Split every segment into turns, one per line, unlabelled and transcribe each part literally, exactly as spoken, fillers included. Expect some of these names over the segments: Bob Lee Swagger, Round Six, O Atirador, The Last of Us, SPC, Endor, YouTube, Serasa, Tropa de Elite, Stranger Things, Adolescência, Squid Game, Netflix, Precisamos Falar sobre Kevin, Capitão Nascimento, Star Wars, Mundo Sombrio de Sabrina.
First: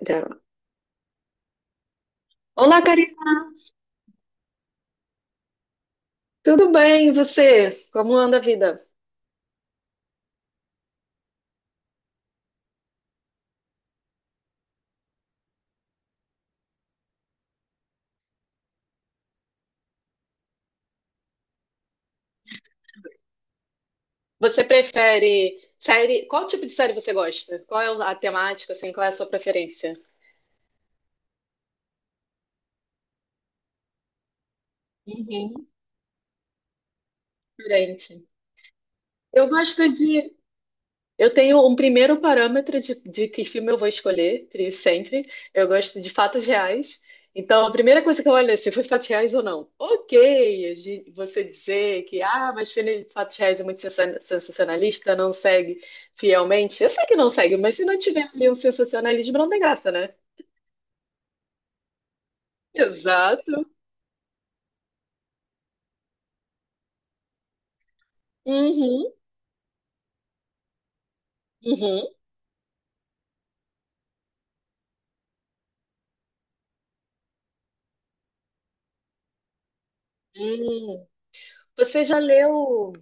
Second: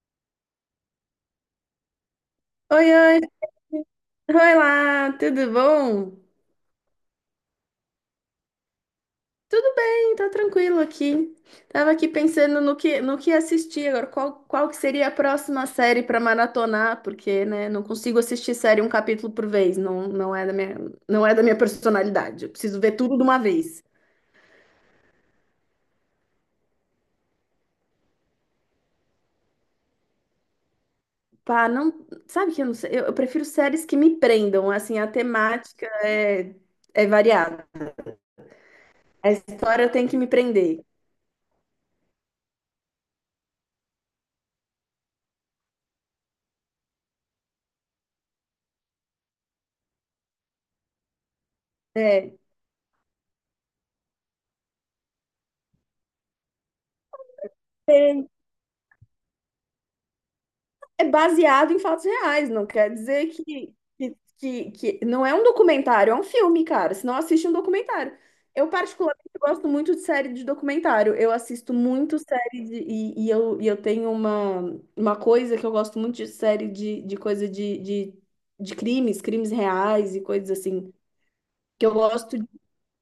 Grava. Olá,
Oi, oi,
Karina.
oi lá, tudo bom?
Tudo bem? E você? Como anda a vida?
Tudo bem, tá tranquilo aqui. Tava aqui pensando no que, no que assistir agora, qual, qual que seria a próxima série pra maratonar, porque, né, não consigo assistir série um capítulo por vez, não, não é da minha, não é da minha personalidade, eu preciso ver tudo de uma vez.
Você prefere série? Qual tipo de série você gosta? Qual é a temática, assim? Qual é a sua preferência?
Pá, não, sabe que eu não sei, eu, eu prefiro séries que me prendam, assim, a
Uhum.
temática é, é variada,
Diferente.
a
Eu gosto
história tem que me
de
prender.
Eu tenho um primeiro parâmetro de, de que filme eu vou escolher, pri- sempre. Eu gosto de fatos reais. Então, a primeira coisa que eu olho é se foi fatos reais ou não. Ok, a gen- você dizer que,
É.
ah, mas filme de fatos reais é muito sensa- sensacionalista, não segue fielmente. Eu sei que não segue, mas se não tiver ali um sensacionalismo, não tem graça, né?
É baseado em fatos reais, não quer dizer
Exato.
que, que, que, que- não é um documentário, é um filme, cara. Se não assiste um documentário. Eu,
Uhum,
particularmente, gosto muito de série de documentário. Eu assisto
uhum,
muito série de, e, e eu, e eu tenho uma, uma coisa que eu gosto muito de série de, de coisa de, de, de crimes, crimes reais e coisas assim.
uhum.
Que eu
Você já
gosto de.
leu,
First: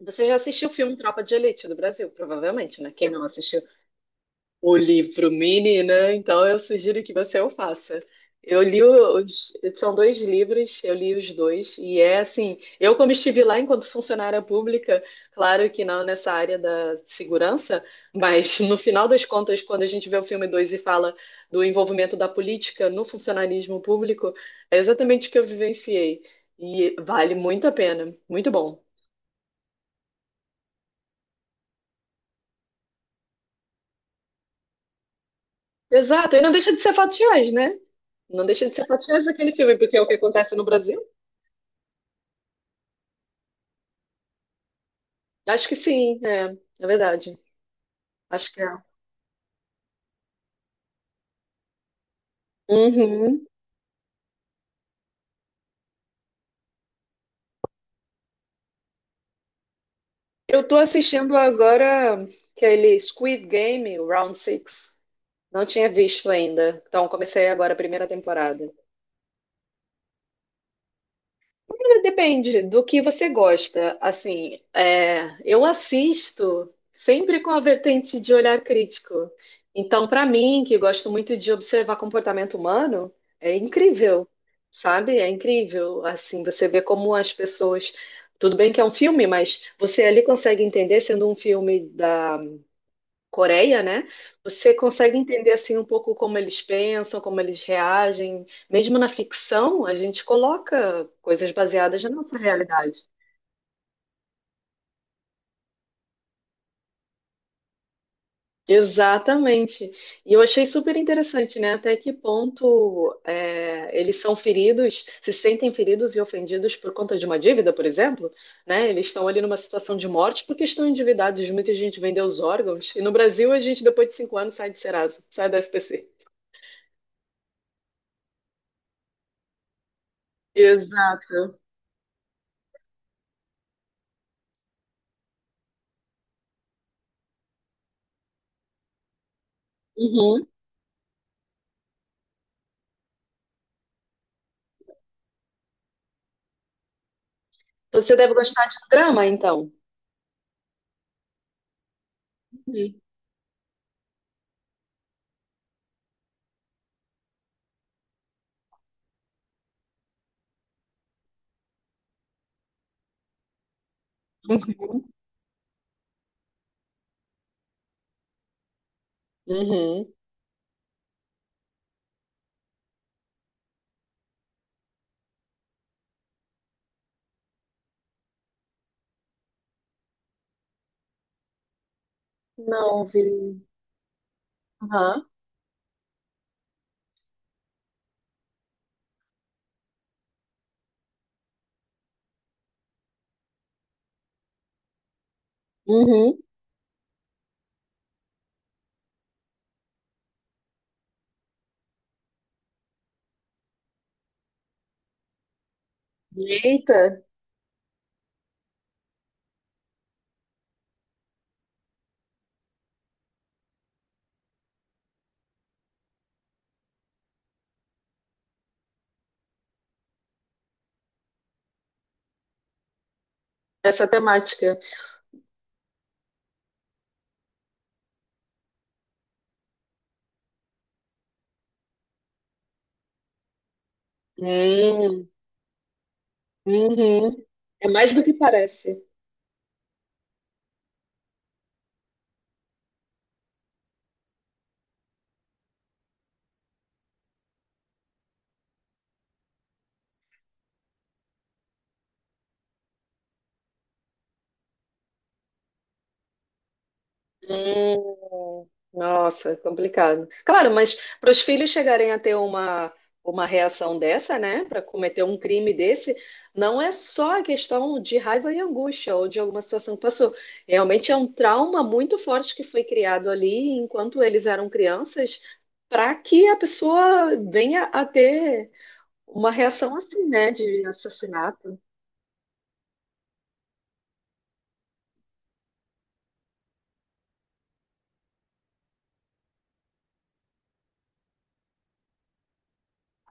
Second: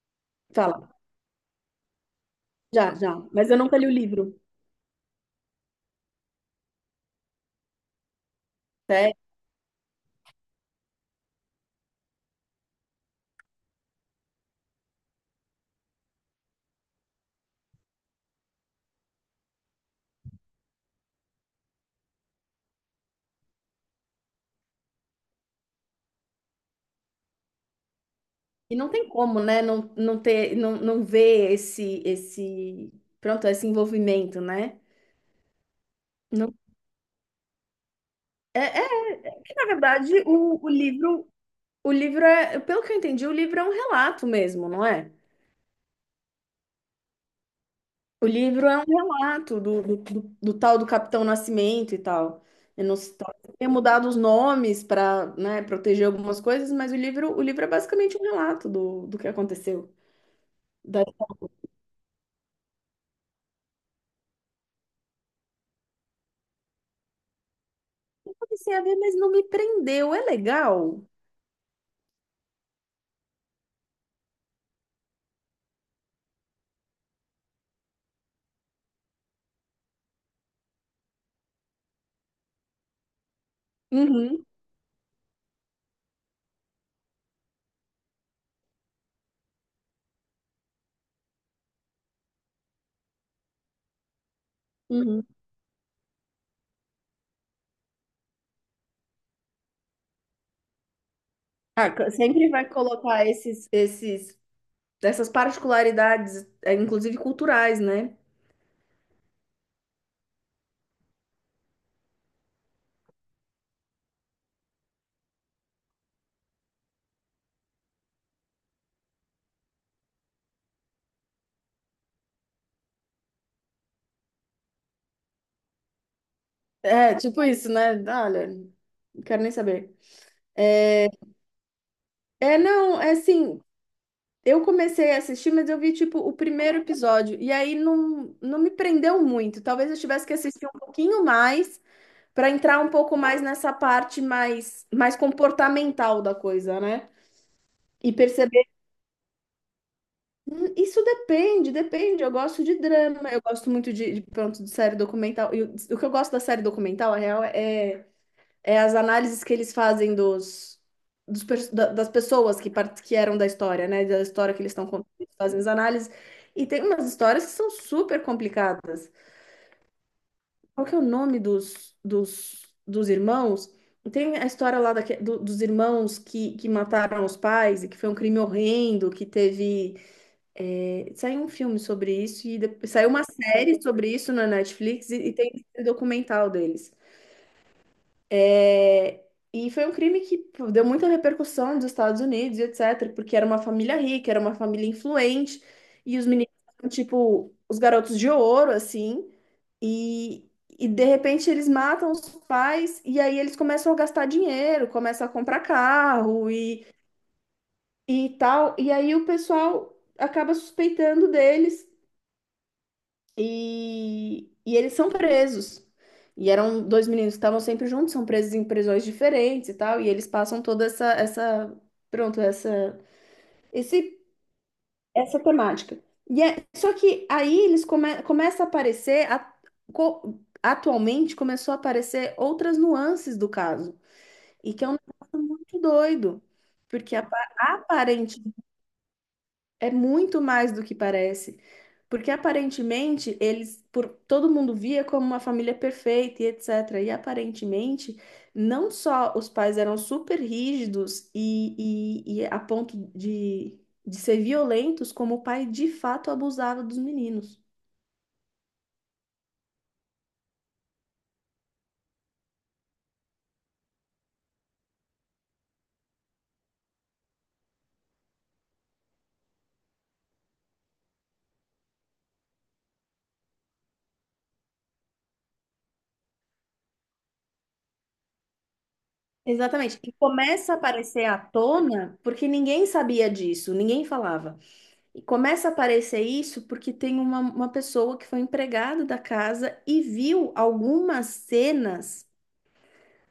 você já assistiu o
Fala,
filme Tropa de Elite do Brasil, provavelmente, né?
já,
Quem
já,
não
mas eu
assistiu?
nunca li o livro.
O livro mini, né? Então eu sugiro que você o faça. Eu li os, são dois livros, eu li os dois, e é assim, eu como estive lá enquanto funcionária pública, claro que não nessa área da segurança, mas no final das contas, quando a gente vê o filme dois e fala do envolvimento da política no funcionarismo público, é exatamente o que eu vivenciei. E vale muito a pena, muito
E
bom.
não tem como, né, não, não ter, não, não ver esse, esse, pronto, esse envolvimento, né?
Exato, e não
Não,
deixa de ser fatiões, né? Não
é,
deixa de ser
é
fatiões aquele
que, na
filme, porque é o
verdade,
que acontece no
o, o
Brasil.
livro, o livro é, pelo que eu entendi, o livro é um relato mesmo, não é?
Acho que sim, é, é verdade.
O
Acho que é.
livro é um relato do, do, do- do tal do Capitão Nascimento e tal. Eu não sei,
Uhum.
talvez tenha mudado os nomes para, né, proteger algumas coisas, mas o livro, o livro é basicamente um relato do, do que aconteceu.
Eu tô
Daí
assistindo agora aquele Squid Game, o Round Six. Não tinha visto ainda. Então comecei agora a primeira
eu
temporada.
comecei a ver, mas não me prendeu, é legal.
Depende do que você gosta. Assim, é, eu assisto sempre com a vertente de olhar crítico. Então, para mim, que gosto muito de observar comportamento humano, é incrível,
Uhum,
sabe? É incrível. Assim, você vê como as pessoas. Tudo bem que é um filme, mas você ali consegue entender, sendo um filme Coreia, né? Você consegue
uhum.
entender assim um pouco como eles pensam, como eles reagem. Mesmo na ficção, a gente coloca coisas
Ah,
baseadas na
co-
nossa
sempre vai
realidade.
colocar esses, esses, essas particularidades, é, inclusive culturais, né?
Exatamente. E eu achei super interessante, né? Até que ponto é, eles são feridos, se sentem feridos e ofendidos por conta de uma dívida, por exemplo, né? Eles estão ali numa situação de morte porque estão endividados. Muita gente vendeu os órgãos. E no Brasil, a gente, depois de cinco anos, sai de Serasa, sai da S P C.
É, tipo isso, né? Olha, não quero nem saber. É,
Exato.
é, não, é assim, eu comecei a assistir, mas eu vi, tipo, o primeiro episódio, e aí não, não me prendeu muito. Talvez eu tivesse que
Uhum.
assistir um pouquinho mais para entrar um pouco mais nessa parte mais, mais comportamental da coisa, né? E
Você deve
perceber.
gostar de drama, então.
Hum, Isso depende, depende. Eu gosto de
Uhum.
drama, eu gosto muito de, de, pronto, de série documental. E o, o que eu gosto da série documental, a real, é, é as análises que eles fazem dos, dos pers- da- das pessoas que, part- que eram da história, né? Da história que eles estão
Uhum.
contando, eles fazem as análises. E tem umas histórias que são super complicadas.
Uhum.
Qual que é o nome dos, dos, dos irmãos? Tem a história lá daque- do- dos irmãos que, que mataram os pais e que foi um crime horrendo, que teve. Saiu um filme sobre isso e depois,
Não,
saiu uma
vi.
série sobre isso na Netflix e,
Aham.
e tem um documental deles. É, e foi um crime que pô, deu muita repercussão nos Estados Unidos e etc., porque era uma família rica, era uma família influente e os
Uhum.
meninos eram, tipo os garotos de ouro assim. e E de repente eles matam os pais e aí eles começam a gastar dinheiro, começam a comprar carro e,
Eita,
e tal. E aí o pessoal acaba suspeitando deles. E, e eles são presos. E eram dois meninos que estavam sempre juntos, são presos em prisões diferentes e tal, e eles passam toda essa, essa, pronto, essa,
essa
esse,
temática.
essa temática. E é, só que aí eles come, começa a aparecer, a- co- atualmente começou a aparecer outras nuances do caso, e que é um
Hum.
negócio muito doido, porque apa-
Uhum. É mais do que
aparentemente
parece.
é muito mais do que parece. Porque aparentemente eles, por todo mundo via como uma família perfeita e etecetera. E aparentemente, não só os pais eram super rígidos e, e, e a ponto de, de ser violentos, como o pai de fato abusava dos meninos.
Hum, nossa, complicado. Claro, mas para os filhos chegarem a ter uma, uma reação dessa, né, para cometer um crime desse, não é só a questão de raiva e angústia ou de alguma situação que passou. Realmente é um trauma muito forte que foi criado ali enquanto eles eram crianças, para que a pessoa venha a ter uma reação
Exatamente. E
assim, né,
começa a
de
aparecer à
assassinato.
tona porque ninguém sabia disso, ninguém falava. E começa a aparecer isso porque tem uma, uma pessoa que foi empregada da casa e viu algumas cenas,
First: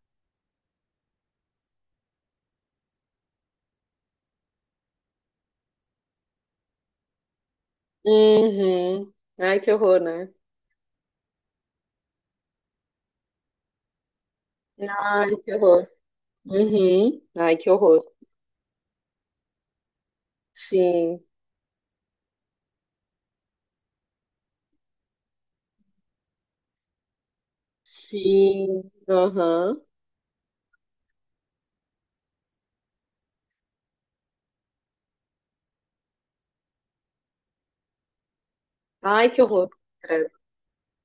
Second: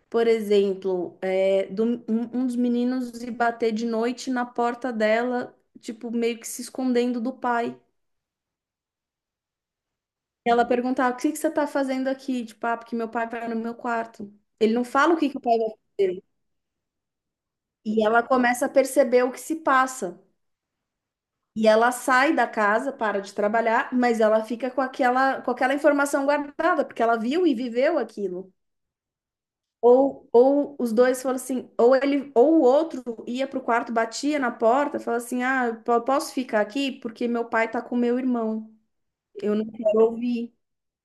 por exemplo, é, do, um, um dos meninos ir bater de noite na porta dela, tipo, meio que se escondendo do pai.
Uhum. Ai, que horror, né?
Ela perguntava, o que que você tá fazendo aqui? Tipo, ah, porque meu pai vai no meu quarto. Ele não fala o que
Ai,
que o
que
pai vai
horror.
fazer.
Uhum. Ai, que horror.
E ela começa a perceber o que se passa.
Sim,
E ela sai da casa, para de trabalhar, mas ela fica com aquela, com aquela informação guardada, porque ela viu e viveu aquilo.
sim, aham.
Ou, ou os dois falam assim, ou ele, ou o outro ia pro quarto, batia na porta, fala assim: "Ah, eu po- posso ficar aqui porque meu pai tá com meu irmão.
Ai, que
Eu não
horror.
quero
Credo.
ouvir".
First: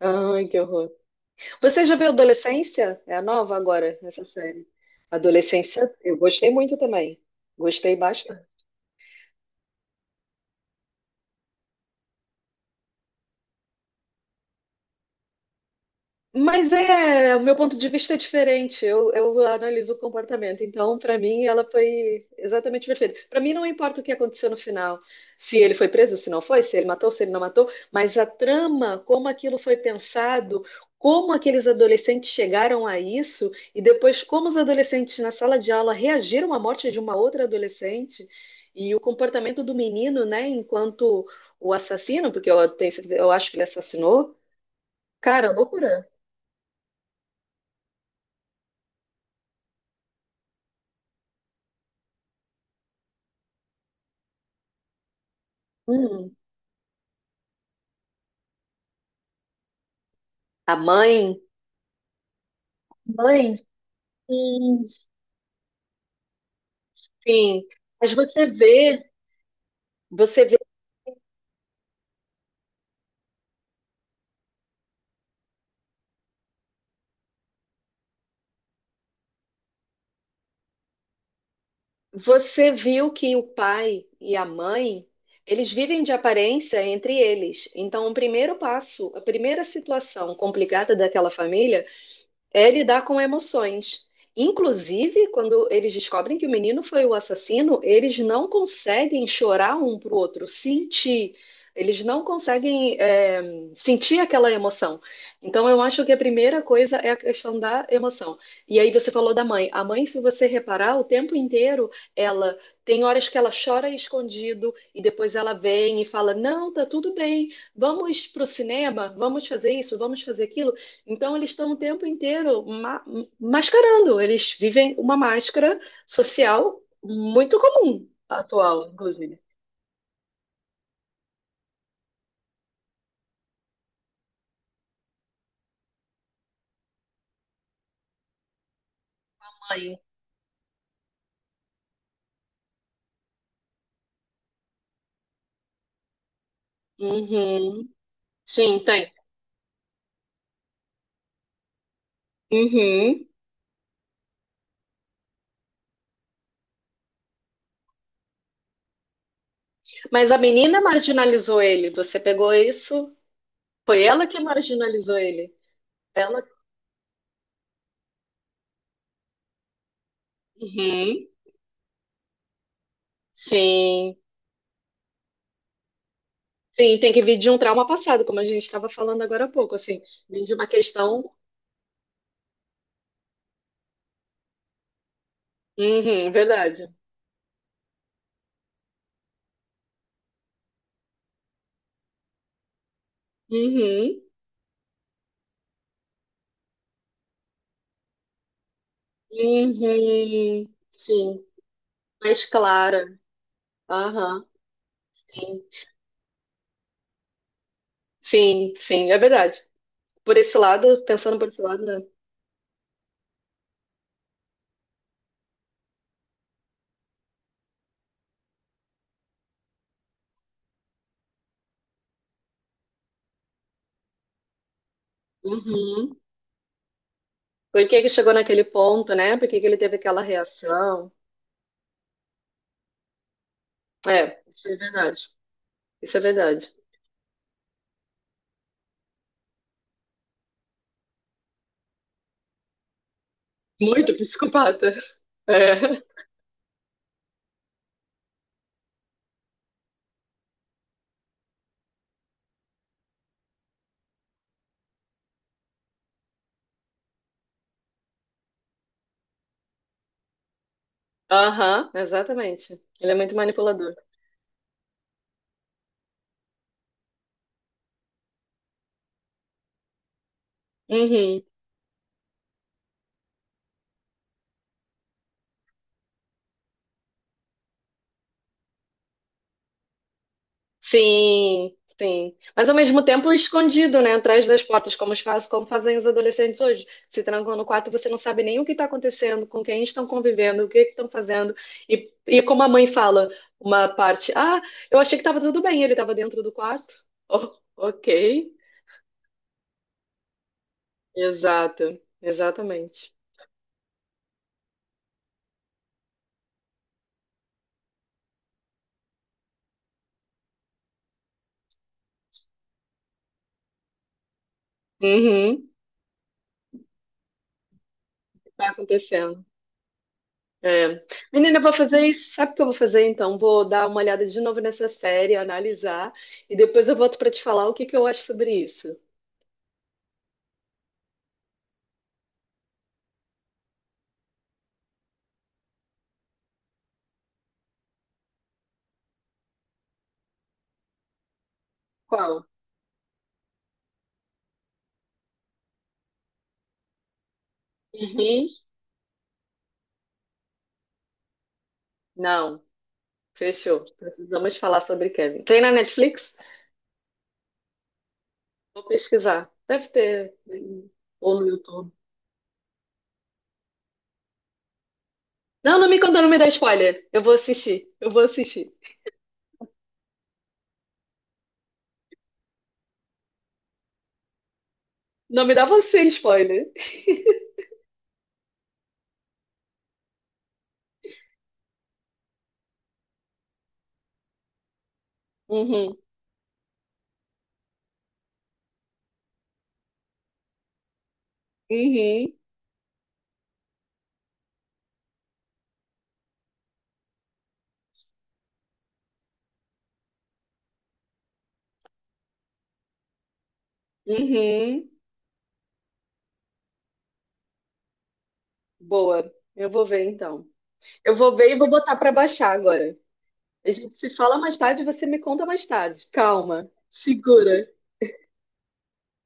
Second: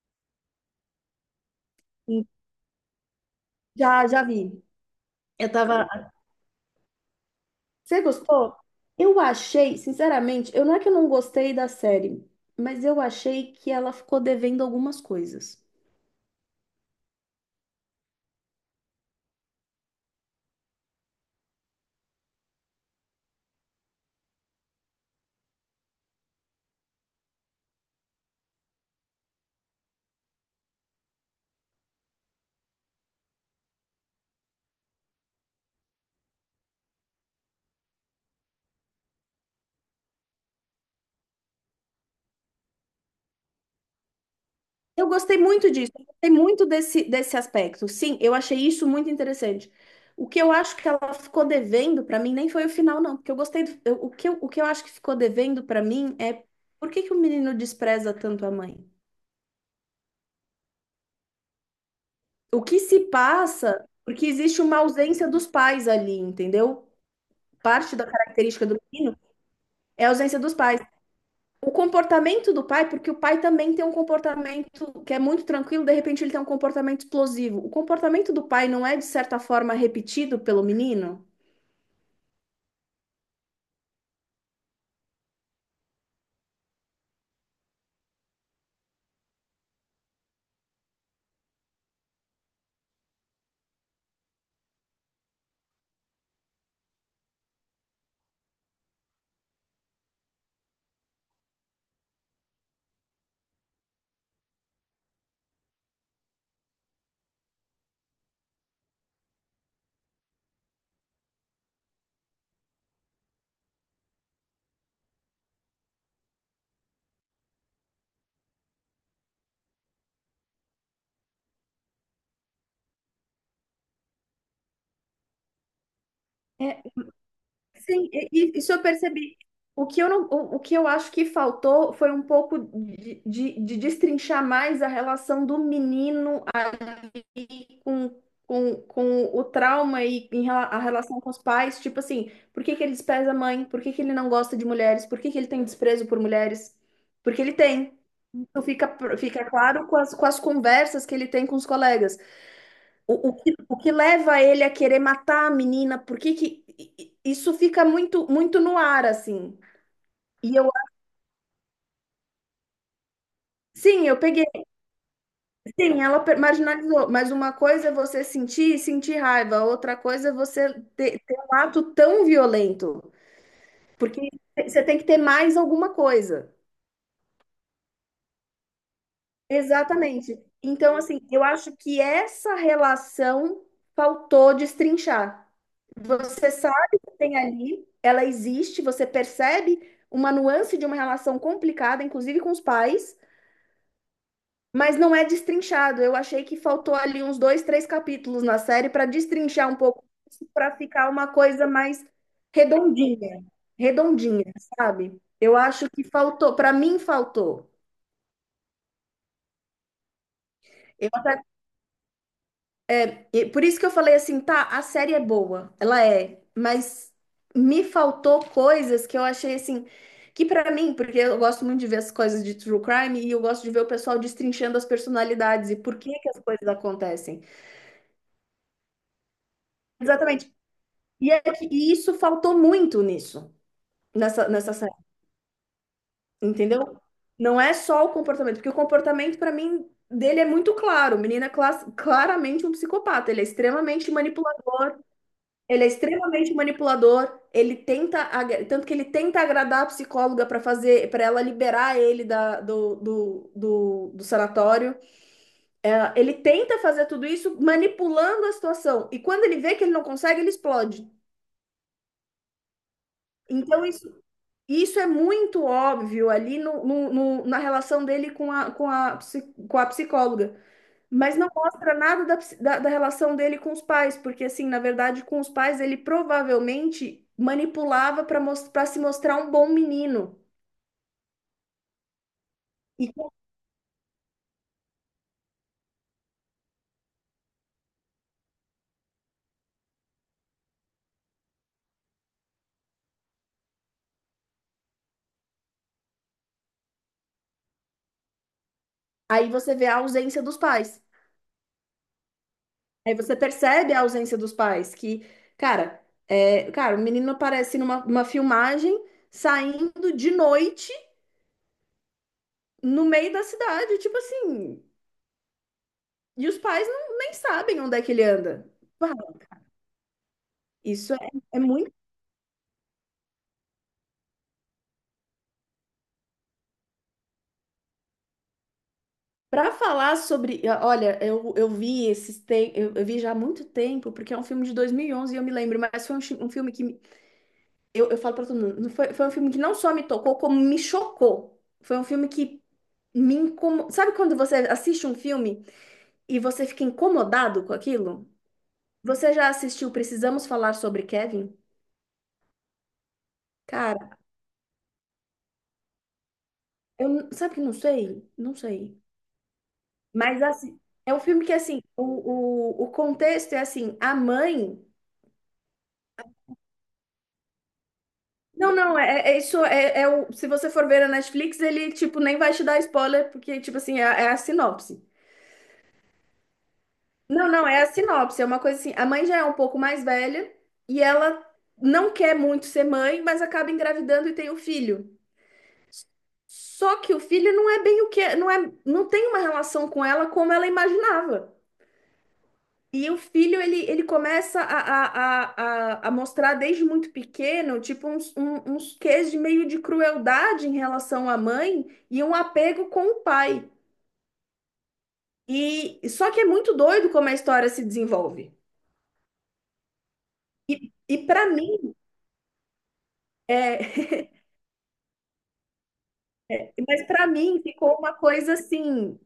Ai, que horror. Você já viu
Hum,
Adolescência? É a nova agora,
Já, já
essa
vi.
série.
Eu tava.
Adolescência, eu gostei muito também. Gostei.
Você gostou? Eu achei, sinceramente, eu não é que eu não gostei da série, mas eu achei que ela ficou devendo algumas coisas.
Mas é, o meu ponto de vista é diferente. Eu, eu analiso o comportamento. Então, para mim, ela foi exatamente perfeita. Para mim, não importa o que aconteceu no final, se ele foi preso, se não foi, se ele matou, se ele não matou, mas a trama, como aquilo foi pensado, como aqueles adolescentes chegaram a isso e depois como os adolescentes na sala de aula reagiram à morte de uma outra adolescente e o comportamento do menino, né, enquanto o assassino, porque eu, tenho, certeza- eu acho que ele assassinou.
Eu gostei
Cara,
muito disso, eu
loucura.
gostei muito desse, desse aspecto. Sim, eu achei isso muito interessante. O que eu acho que ela ficou devendo para mim nem foi o final, não, porque eu gostei do, eu- o que eu, o que eu acho que ficou devendo para mim
Hum.
é por que que o menino despreza tanto a mãe?
A mãe,
O que se
Mãe,
passa? Porque existe uma
hum,
ausência dos pais ali, entendeu?
sim.
Parte da
Mas você
característica do
vê,
menino é a ausência
você
dos
vê,
pais. O comportamento do pai, porque o pai também tem um comportamento que é muito tranquilo, de repente ele tem um comportamento explosivo. O comportamento do pai não é, de certa forma, repetido pelo menino?
você viu que o pai e a mãe, eles vivem de aparência entre eles. Então, o primeiro passo, a primeira situação complicada daquela família é lidar com emoções. Inclusive, quando eles descobrem que o menino foi o assassino, eles não conseguem chorar um para o outro, sentir. Eles não conseguem é, sentir aquela emoção. Então, eu acho que a primeira coisa é a questão da emoção. E aí, você falou da mãe. A mãe, se você reparar, o tempo inteiro, ela tem horas que ela chora escondido e depois ela vem e fala: Não, tá tudo bem, vamos pro cinema, vamos fazer isso, vamos fazer aquilo. Então, eles estão o tempo inteiro ma- mascarando, eles vivem uma máscara
É,
social muito comum,
sim, e- e- isso eu
atual,
percebi.
inclusive.
O que eu não, o, o que eu acho que faltou foi um pouco de, de, de destrinchar mais a relação do menino com, com, com o
Mãe.
trauma e em rela- a relação com os pais, tipo assim, por que que ele despreza a mãe? Por que que ele não gosta de mulheres? Por que que ele tem desprezo por mulheres? Porque ele
Uhum.
tem. Isso
Sim,
fica,
tem.
fica claro com as, com as conversas que ele tem com os colegas.
Uhum.
O, o que, o que leva ele a querer matar a menina? Por que que i- i- isso fica muito, muito no ar, assim?
Mas a
E eu,
menina marginalizou ele, você pegou isso? Foi
sim, eu
ela que
peguei.
marginalizou ele.
Sim, ela per-
Ela.
marginalizou, mas uma coisa é você sentir e sentir raiva, outra coisa é você ter,
Uhum.
ter um ato tão violento,
Sim.
porque você tem que ter mais alguma coisa.
Sim, tem que vir de um trauma passado, como a gente estava falando agora há pouco, assim,
Exatamente.
vir de uma
Então, assim,
questão.
eu acho que essa relação faltou destrinchar.
Uhum,
Você
verdade.
sabe que tem ali, ela existe, você percebe uma nuance de uma relação complicada, inclusive com os pais,
Uhum.
mas não é destrinchado. Eu achei que faltou ali uns dois, três capítulos na série para destrinchar um pouco isso,
Uhum.
para ficar uma
Sim.
coisa mais
Mais clara.
redondinha, redondinha,
Aham.
sabe? Eu
Sim,
acho que faltou, para mim faltou.
sim, sim, é verdade. Por esse lado,
Eu
pensando
até-
por esse lado, né?
e por isso que eu falei assim, tá, a série é boa, ela é, mas me faltou coisas que eu achei assim, que para mim, porque eu gosto muito de ver as coisas de true crime e eu gosto de ver o pessoal destrinchando as personalidades e por que
Uhum.
que as coisas acontecem.
Por que que chegou naquele ponto, né? Por que que ele teve aquela
Exatamente.
reação?
E, é que- e isso faltou muito nisso,
É,
nessa,
isso
nessa
é
série,
verdade. Isso é verdade.
entendeu? Não é só o comportamento, porque o comportamento, pra mim, dele é muito claro. O menino é clas- claramente um psicopata. Ele é extremamente
Muito psicopata.
manipulador, ele é
É.
extremamente manipulador, ele tenta, agra- tanto que ele tenta agradar a psicóloga pra fazer, para ela liberar ele da, do, do, do, do sanatório. É, ele tenta fazer tudo isso manipulando a situação. E quando ele vê que ele não consegue, ele explode.
Aham, exatamente. Ele é muito
Então,
manipulador.
isso. Isso é muito óbvio ali no, no- no- na relação dele com a, com a, psi- com a psicóloga, mas
Uhum.
não mostra nada da, psi- da, da relação dele com os pais, porque, assim, na verdade, com os pais ele provavelmente manipulava para para se mostrar um bom menino.
Sim, sim. Mas ao mesmo
E
tempo escondido, né? Atrás das portas, como os faz, como fazem os adolescentes hoje. Se trancam no quarto, você não sabe nem o que está acontecendo, com quem estão convivendo, o que que estão fazendo. E, e como a mãe fala, uma parte, ah, eu achei que estava tudo bem, ele estava dentro do quarto. Oh, ok.
aí você vê a ausência dos pais.
Exato, exatamente.
Aí você percebe a ausência dos pais, que, cara, é, cara, o menino aparece numa uma filmagem saindo de noite no meio da cidade, tipo assim.
Uhum,
E os pais não, nem sabem onde é que ele
está
anda. Pá,
acontecendo. É.
isso é,
Menina,
é
eu vou
muito.
fazer isso. Sabe o que eu vou fazer então? Vou dar uma olhada de novo nessa série, analisar, e depois eu volto para te falar o que que eu acho sobre isso.
Para falar sobre. ah, Olha, eu, eu vi esses tem, eu, eu vi já há muito tempo, porque é um filme de dois mil e onze e onze e eu me lembro, mas foi um, chi- um filme que. me- Eu, eu falo para todo mundo, não foi, foi um filme que não só me tocou, como me chocou. Foi um filme
Qual?
que me incomodou. Sabe quando você assiste um filme e você fica incomodado com aquilo?
Uhum.
Você já assistiu Precisamos Falar sobre Kevin?
Não, fechou.
Cara,
Precisamos falar sobre Kevin. Tem na Netflix?
eu, n- sabe que não sei? Não
Vou
sei.
pesquisar. Deve ter.
Mas assim, é um
Ou
filme
no
que assim,
YouTube.
o, o, o contexto é assim, a mãe.
Não, não me conta, não me dá spoiler. Eu vou assistir. Eu vou assistir.
Não, não, é, é isso é, é o. Se você for ver a Netflix, ele tipo nem vai te dar spoiler, porque, tipo assim, é, é a sinopse.
Não me dá você spoiler.
Não, não, é a sinopse, é uma coisa assim, a mãe já é um pouco mais velha e ela não quer muito ser mãe, mas acaba engravidando e tem o filho.
Uhum.
Só que o filho não é bem o que, não é, não tem uma relação com ela como ela imaginava.
Uhum.
E o filho, ele, ele começa a, a, a, a a mostrar desde muito pequeno, tipo, uns, um- uns quês de meio de crueldade em relação à mãe e um apego com o pai.
Uhum.
E só que é muito doido como a história se desenvolve.
Boa. Eu vou ver então.
E,
Eu
e
vou
para
ver e vou
mim,
botar para baixar agora. A gente
é,
se fala mais tarde, você me conta mais tarde. Calma,
mas para mim
segura.
ficou uma coisa assim,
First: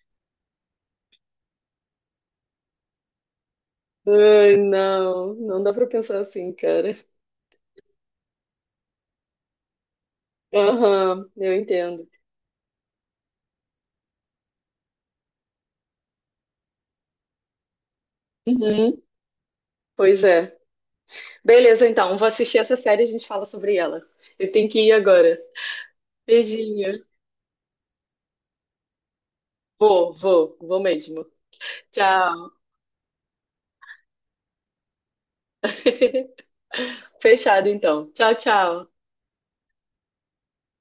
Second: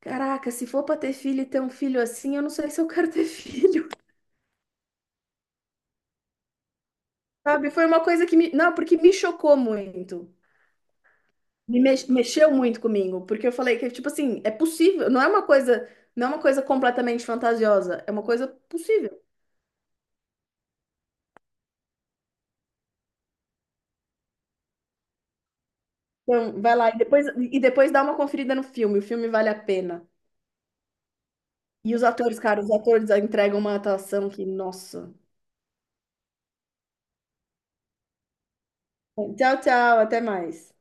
caraca, se for para ter filho e ter um filho assim, eu não sei se eu quero ter filho,
Ai, não, não dá pra pensar assim, cara.
sabe? Foi uma coisa que me, não, porque me chocou muito.
Aham, eu
Me
entendo.
mex- mexeu muito comigo, porque eu falei que, tipo assim, é possível, não é uma coisa, não é uma coisa completamente fantasiosa, é uma coisa
Uhum,
possível.
pois é. Beleza, então, vou assistir essa série e a gente fala sobre ela. Eu tenho que ir agora.
Então, vai lá e
Beijinho.
depois, e depois dá uma conferida no filme, o filme vale a pena.
Vou, vou, vou mesmo.
E os atores,
Tchau.
cara, os atores entregam uma atuação que, nossa.
Fechado, então. Tchau, tchau.
Tchau, tchau, até mais.